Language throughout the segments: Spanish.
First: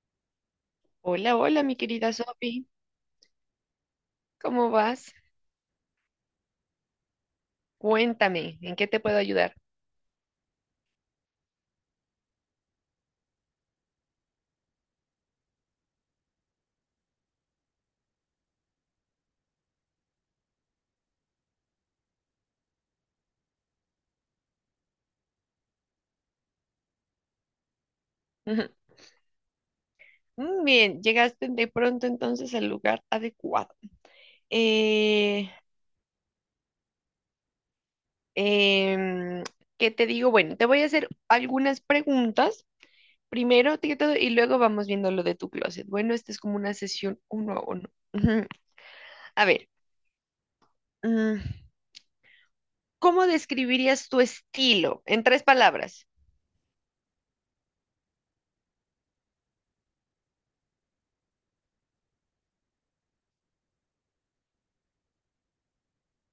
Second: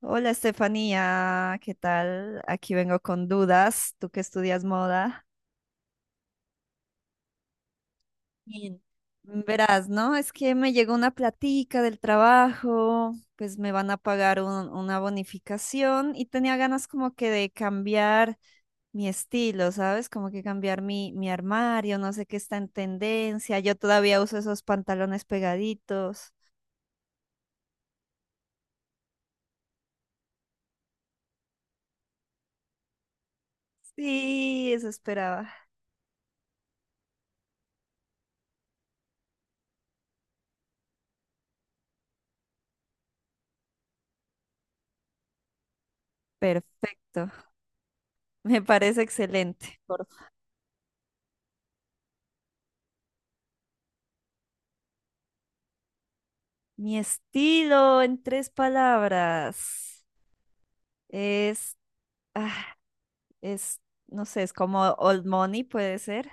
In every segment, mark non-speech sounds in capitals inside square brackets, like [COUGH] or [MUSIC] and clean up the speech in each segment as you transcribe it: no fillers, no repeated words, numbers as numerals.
Hola Hola, Estefanía, hola, ¿qué mi querida tal? Sophie. Aquí vengo con dudas, tú que estudias ¿Cómo vas? moda. Cuéntame, ¿en Bien. qué te puedo ayudar? Verás, ¿no? Es que me llegó una platica del trabajo, pues me van a pagar una bonificación y tenía ganas como que de cambiar mi estilo, ¿sabes? Como que cambiar mi armario, no sé qué está en tendencia. Yo todavía uso esos pantalones pegaditos. [LAUGHS] Ujú. Mm, bien, llegaste de pronto entonces al lugar adecuado. Sí, eso Eh, esperaba. em, ¿Qué te digo? Bueno, te voy a hacer algunas preguntas. Primero, todo, y luego vamos viendo lo de tu closet. Bueno, esta es como una sesión Perfecto, uno [LAUGHS] a uno. Ujú. me parece A ver, excelente. mm, ¿cómo describirías tu estilo en tres palabras? Mi estilo en tres palabras es, ah, es, no sé, es como old money, puede ser.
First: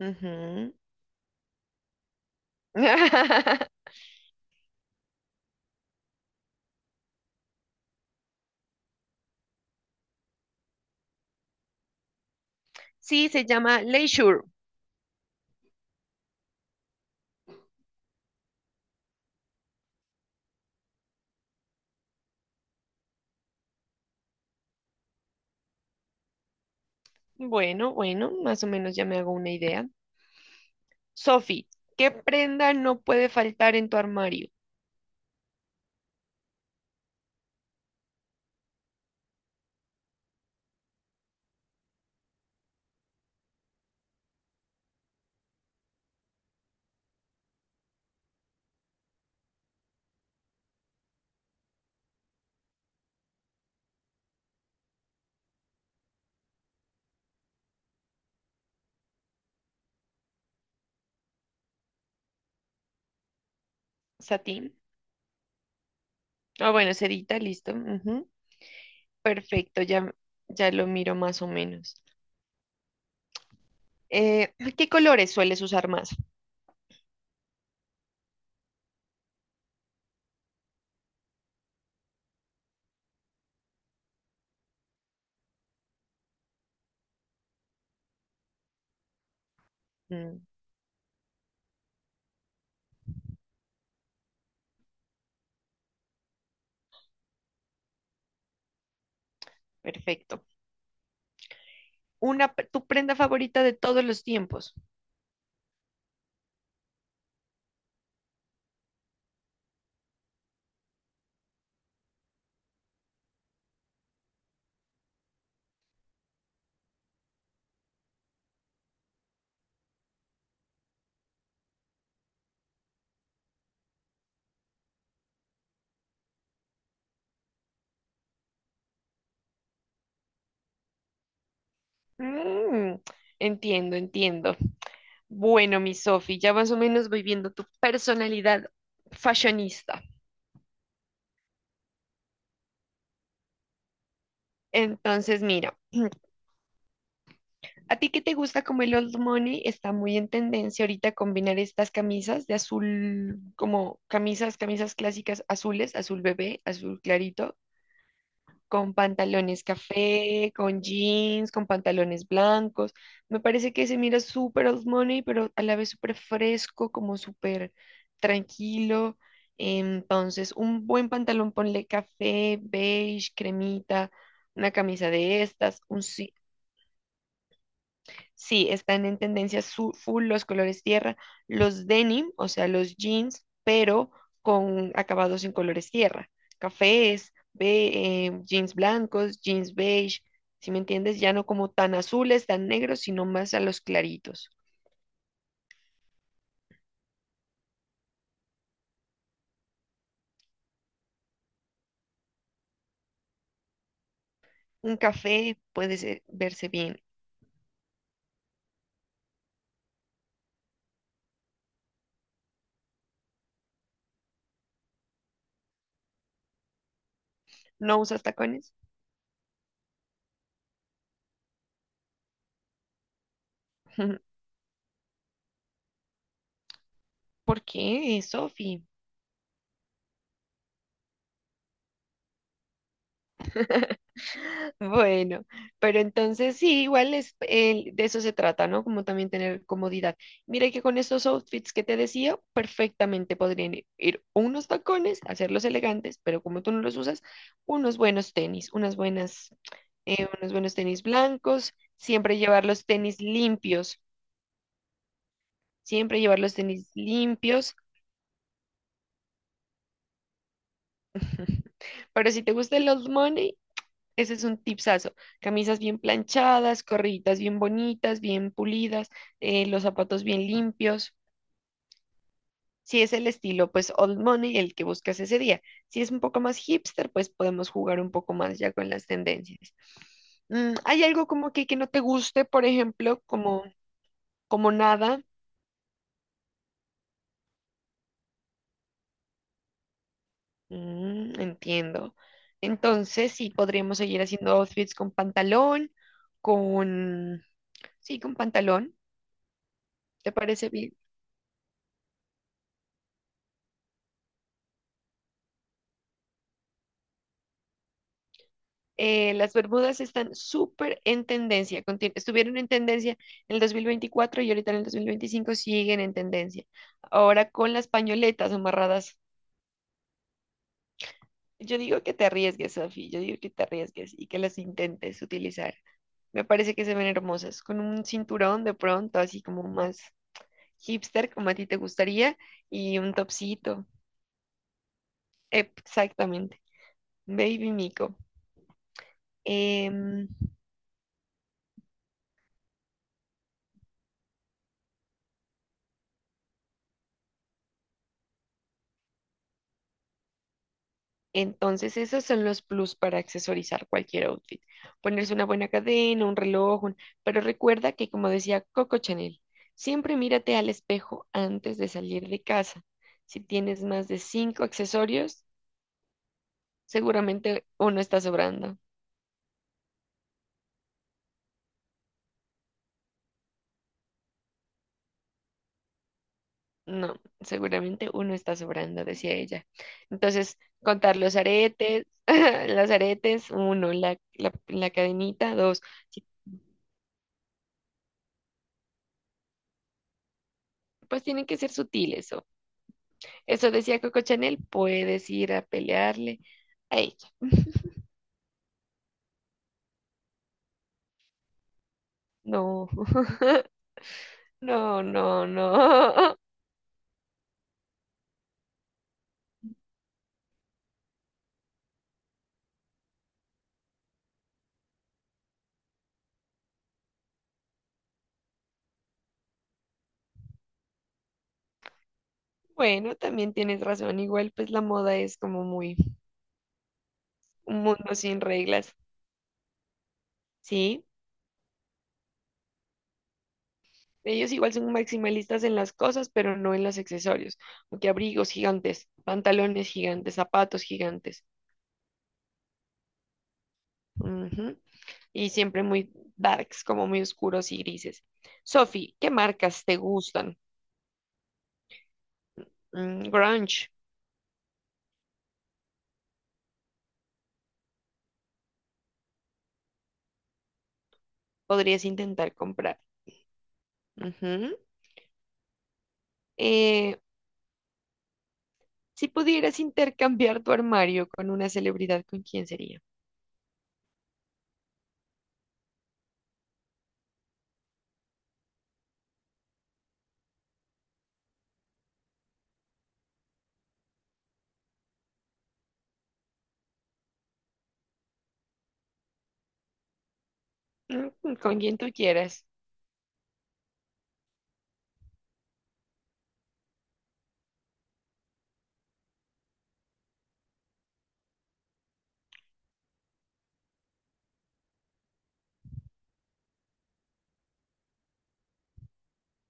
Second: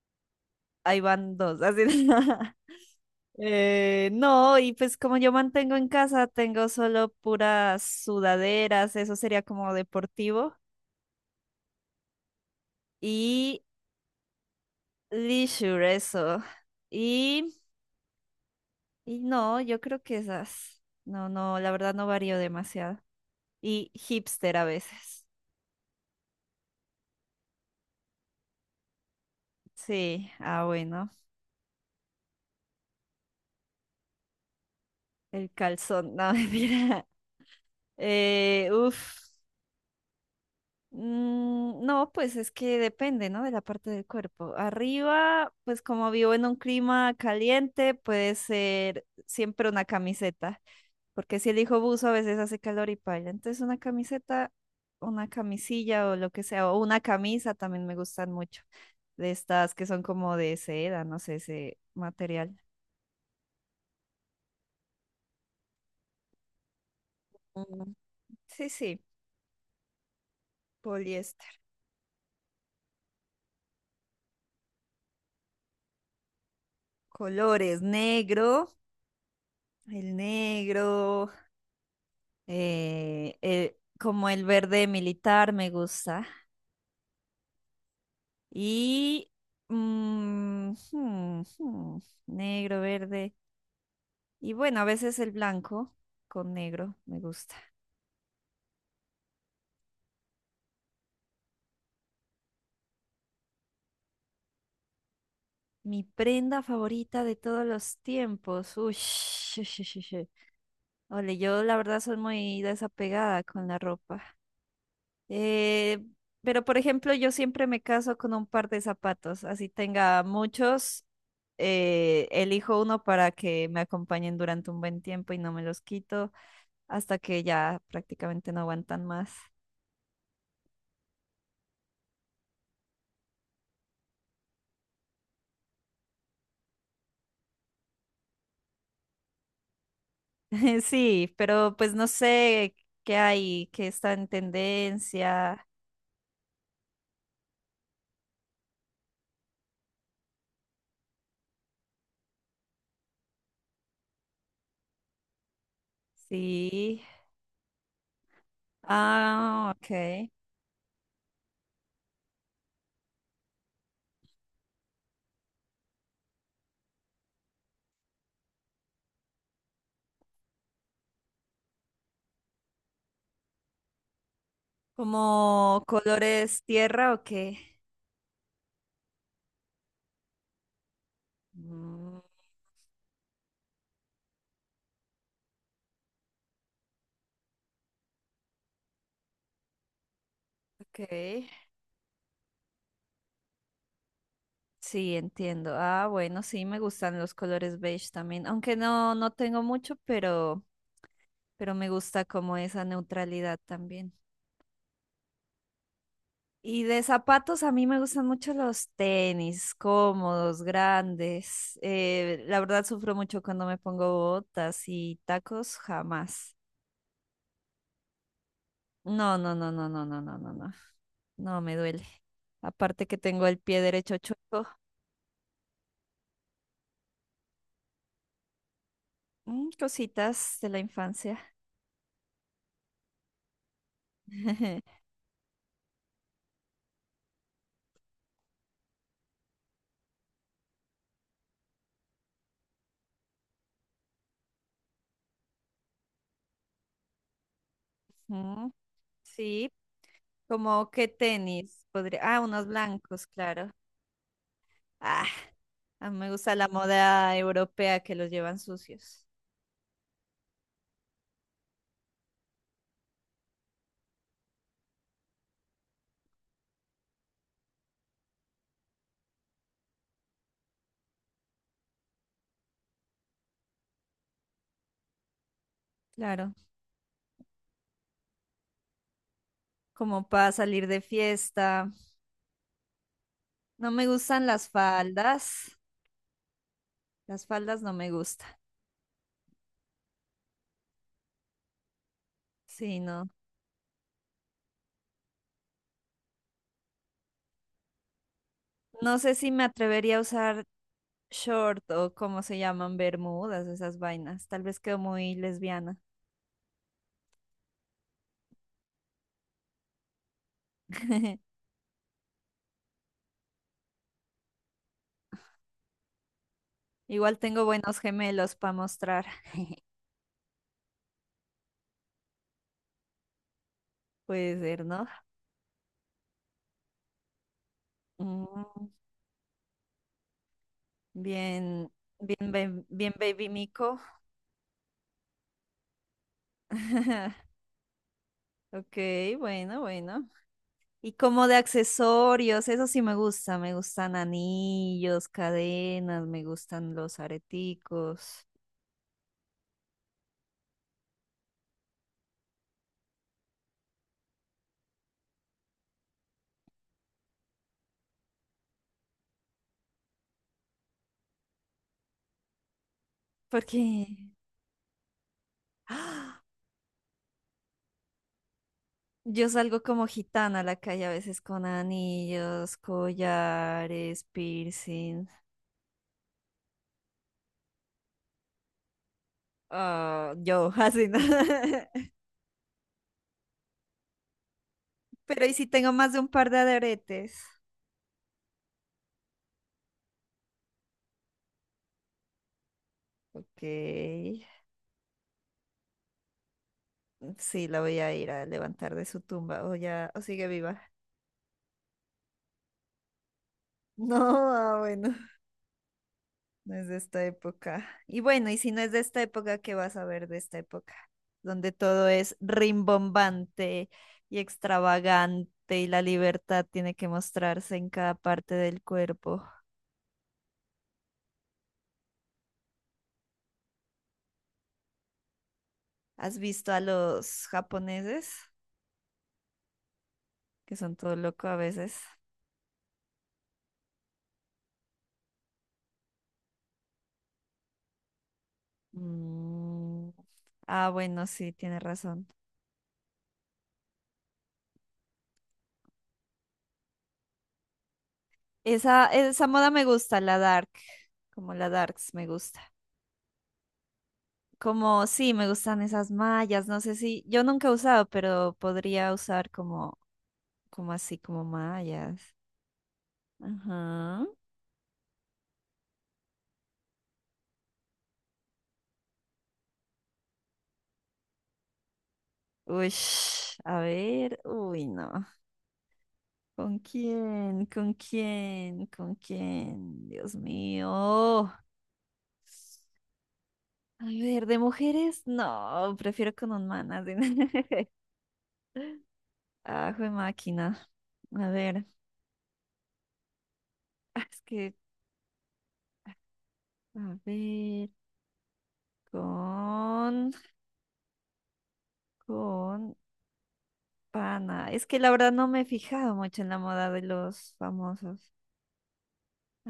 Ujú. Ahí van dos, así. [LAUGHS] [LAUGHS] No, y pues como yo mantengo en casa, tengo solo puras sudaderas, eso sería como deportivo. Sí, se Y llama leisure. leisure, eso. Y, y no, yo creo que esas. No, no, la verdad no varío demasiado. Y hipster a veces. Bueno, bueno, más o menos ya me hago una idea. Sí, ah, bueno. Sophie, ¿qué prenda no puede faltar en tu armario? El calzón, no, [LAUGHS] mira. Eh, uf, no, pues es que depende, ¿no? De la parte del cuerpo. Arriba, pues como vivo en un clima caliente, puede ser siempre una camiseta, porque si elijo buzo a veces hace calor y paila. Entonces una camiseta, una camisilla o lo que sea, o una camisa también me gustan mucho, de estas que son como de seda, no sé, ese material. Satín. Ah, bueno, sedita, listo. Mm, Ujú, sí, sí, perfecto, ya, ya lo miro más o poliéster. menos. ¿Qué colores sueles usar más? Colores, negro. El negro, como el verde militar me gusta. Y Mm, mm, hmm, hmm, negro, verde. Y bueno, a veces el blanco con negro me gusta. perfecto. Una, tu prenda favorita de todos los tiempos. Mi prenda favorita de todos los tiempos. Uy, [LAUGHS] ole, yo la verdad soy muy desapegada con la ropa. Eh, pero, por ejemplo, yo siempre me caso con un par de zapatos, así tenga muchos, elijo uno para que me acompañen durante un buen tiempo y no me los quito hasta que ya prácticamente no aguantan más. Mm, entiendo, entiendo. Bueno, mi Sofi, ya más o menos voy viendo tu personalidad fashionista. [LAUGHS] Sí, pero pues no sé qué hay, qué está en Entonces, tendencia. mira, [CLEARS THROAT] a ti que te gusta como el old money, está muy en tendencia ahorita combinar estas camisas de azul, como camisas, camisas clásicas azules, azul bebé, azul Sí. clarito, con pantalones Ah, ok. café, con jeans, con pantalones blancos. Me parece que se mira súper old money, pero a la vez súper fresco, como súper tranquilo. Entonces, un buen pantalón, ponle café, beige, cremita, una camisa de estas, ¿Como colores tierra o qué? sí, están en tendencia full los colores tierra, los Mm, denim, o sea, los jeans, pero con acabados en colores tierra, cafés, jeans blancos, jeans beige, si me entiendes, ya no ok. como tan azules, tan negros, sino más a los claritos. Sí, entiendo. Ah, bueno, sí, me gustan los colores beige también, aunque no, no tengo mucho, pero me gusta como esa neutralidad también. Un café puede verse Y bien. de zapatos, a mí me gustan mucho los tenis, cómodos, grandes. La verdad, sufro mucho cuando me pongo botas y tacos, jamás. ¿No usas tacones? No, no, no, no, no, no, no, no, no. No, me duele. Aparte que tengo el pie derecho [LAUGHS] chueco. ¿Por qué, Sofi? Mm, cositas de la infancia. [LAUGHS] [LAUGHS] Bueno, pero entonces sí, igual es, de eso se trata, ¿no? Como también tener comodidad. Mira que con estos outfits que te decía, perfectamente podrían ir unos tacones, hacerlos elegantes, pero como tú no los usas, unos buenos Mm, tenis, unas buenas, sí. Unos buenos Como tenis qué blancos, tenis podría. siempre Ah, llevar unos los tenis blancos, claro. limpios, Ah, a mí siempre me llevar gusta los la tenis moda limpios. europea que los llevan sucios. [LAUGHS] Pero si te gusta el old money, ese es un tipsazo. Camisas bien planchadas, corriditas bien bonitas, bien pulidas, los zapatos bien limpios. Si es el estilo, pues old money, el que buscas ese día. Si es un poco Claro, más hipster, pues podemos jugar un poco más ya con las tendencias. como para Mm, salir de ¿hay algo como que no fiesta. te guste, por ejemplo, como, No me gustan las como nada? faldas. Las faldas no me gustan. Mm, entiendo. Sí, no. Entonces, sí, podríamos seguir haciendo outfits con pantalón, con... Sí, con pantalón. No sé si me atrevería a ¿Te usar parece bien? short o cómo se llaman bermudas, esas vainas. Tal vez quedo muy lesbiana. Eh, las Bermudas están súper en [LAUGHS] tendencia, estuvieron en tendencia en el 2024 y ahorita en el 2025 siguen en tendencia. Igual Ahora tengo con las buenos pañoletas gemelos para amarradas, mostrar. yo digo que te arriesgues, Sofi, yo digo que te arriesgues y que Puede las ser, ¿no? intentes utilizar. Me parece que se ven hermosas, con un cinturón de Mm, pronto, así como más hipster, como a ti te bien, gustaría, bien, y bien, un baby topsito. Mico. Exactamente. [LAUGHS] Baby Mico. Ok, bueno, bueno. Em, Y como de accesorios, eso sí me gusta. Me gustan anillos, cadenas, me gustan los areticos. Entonces, esos son los plus para accesorizar cualquier outfit. Ponerse una buena cadena, un reloj, un- pero recuerda que, como decía Coco Chanel, siempre mírate al espejo antes de salir de casa. Si Porque tienes más de cinco accesorios, [GASPS] seguramente uno está sobrando. yo salgo como gitana a la calle a veces con anillos, collares, piercing. No, seguramente uno está sobrando, decía ella. Ah, Entonces, yo, [LAUGHS] así, contar ¿no? los aretes, [LAUGHS] los aretes, uno, la Pero y cadenita, si dos. tengo más de Sí, un par de aretes. pues tienen que ser sutiles. Ok. Eso decía Coco Chanel, puedes ir a pelearle a ella. Sí, la voy a ir a levantar de su tumba. O ya, o sigue viva. [LAUGHS] No, No, [LAUGHS] ah, no, bueno. no, no. [LAUGHS] No es de esta época. Y bueno, y si no es de esta época, ¿qué vas a ver de esta época? Donde todo es rimbombante y extravagante y la libertad tiene que mostrarse en cada parte del cuerpo. Bueno, también tienes razón. Igual, pues la moda es como muy ¿Has visto a los un mundo japoneses? sin reglas, Que son ¿sí? todo loco a veces. Ellos igual son maximalistas en las cosas, pero no en los accesorios. Porque abrigos gigantes, pantalones Mm, gigantes, zapatos ah, bueno, gigantes. sí, tienes razón. Ujú. Y siempre muy darks, como muy oscuros y grises. Esa, Sophie, ¿qué esa moda me marcas te gusta, la gustan? dark, como la darks me gusta. Mm, grunge, Como sí, me gustan esas mallas, no sé si, yo nunca he usado, pero podría usar como, como así, como podrías mallas. intentar comprar. Ajá. Ujú. Eh, si pudieras intercambiar tu armario con una celebridad, ¿con quién Uy, sería? a ver, uy, no. ¿Con quién? ¿Con quién? ¿Con quién? Dios mío. A ver, de mujeres, no, prefiero con un man. Así. [LAUGHS] Ah, jue máquina. Mm, A mm, con ver, quien tú quieras. Es que, a ver, con, con, pana, es que la verdad no me he fijado mucho en la moda de los famosos.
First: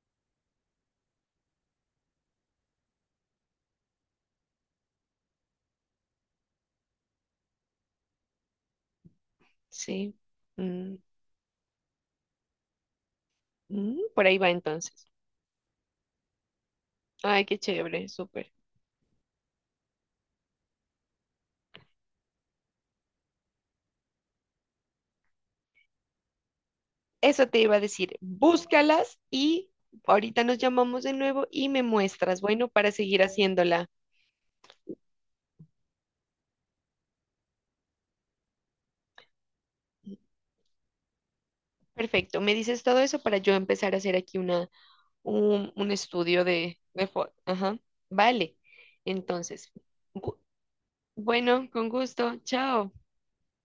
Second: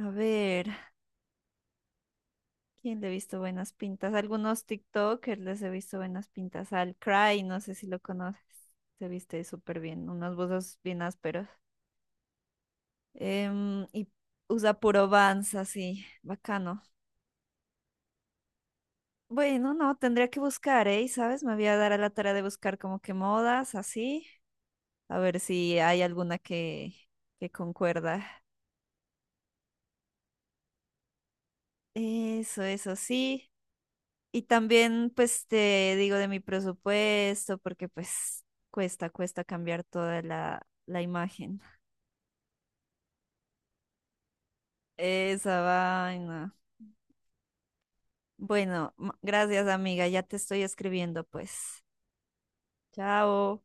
A ver, ¿quién le he visto buenas pintas? Algunos TikTokers les he visto buenas pintas. Al Cry, no sé si lo conoces. Se viste súper bien, Sí. unos buzos Mm, bien ásperos. Mm, Y por ahí va usa entonces. puro Vans, así, bacano. Ay, qué chévere, súper. Bueno, no, tendría que buscar, ¿eh? ¿Sabes? Me voy a dar a la tarea de buscar como que modas, así. A ver si hay alguna Eso que te iba a decir. concuerda. Búscalas y ahorita nos llamamos de nuevo y me muestras, Eso, bueno, para eso seguir sí. haciéndola. Y también, pues, te digo de mi presupuesto, porque pues cuesta cambiar toda la imagen. Perfecto. Me dices todo eso para yo empezar a hacer aquí una, Esa un estudio vaina. De foto. Ajá. Vale. Bueno, gracias Entonces, amiga, ya te gu- estoy escribiendo, bueno, pues. con gusto. Chao. Chao.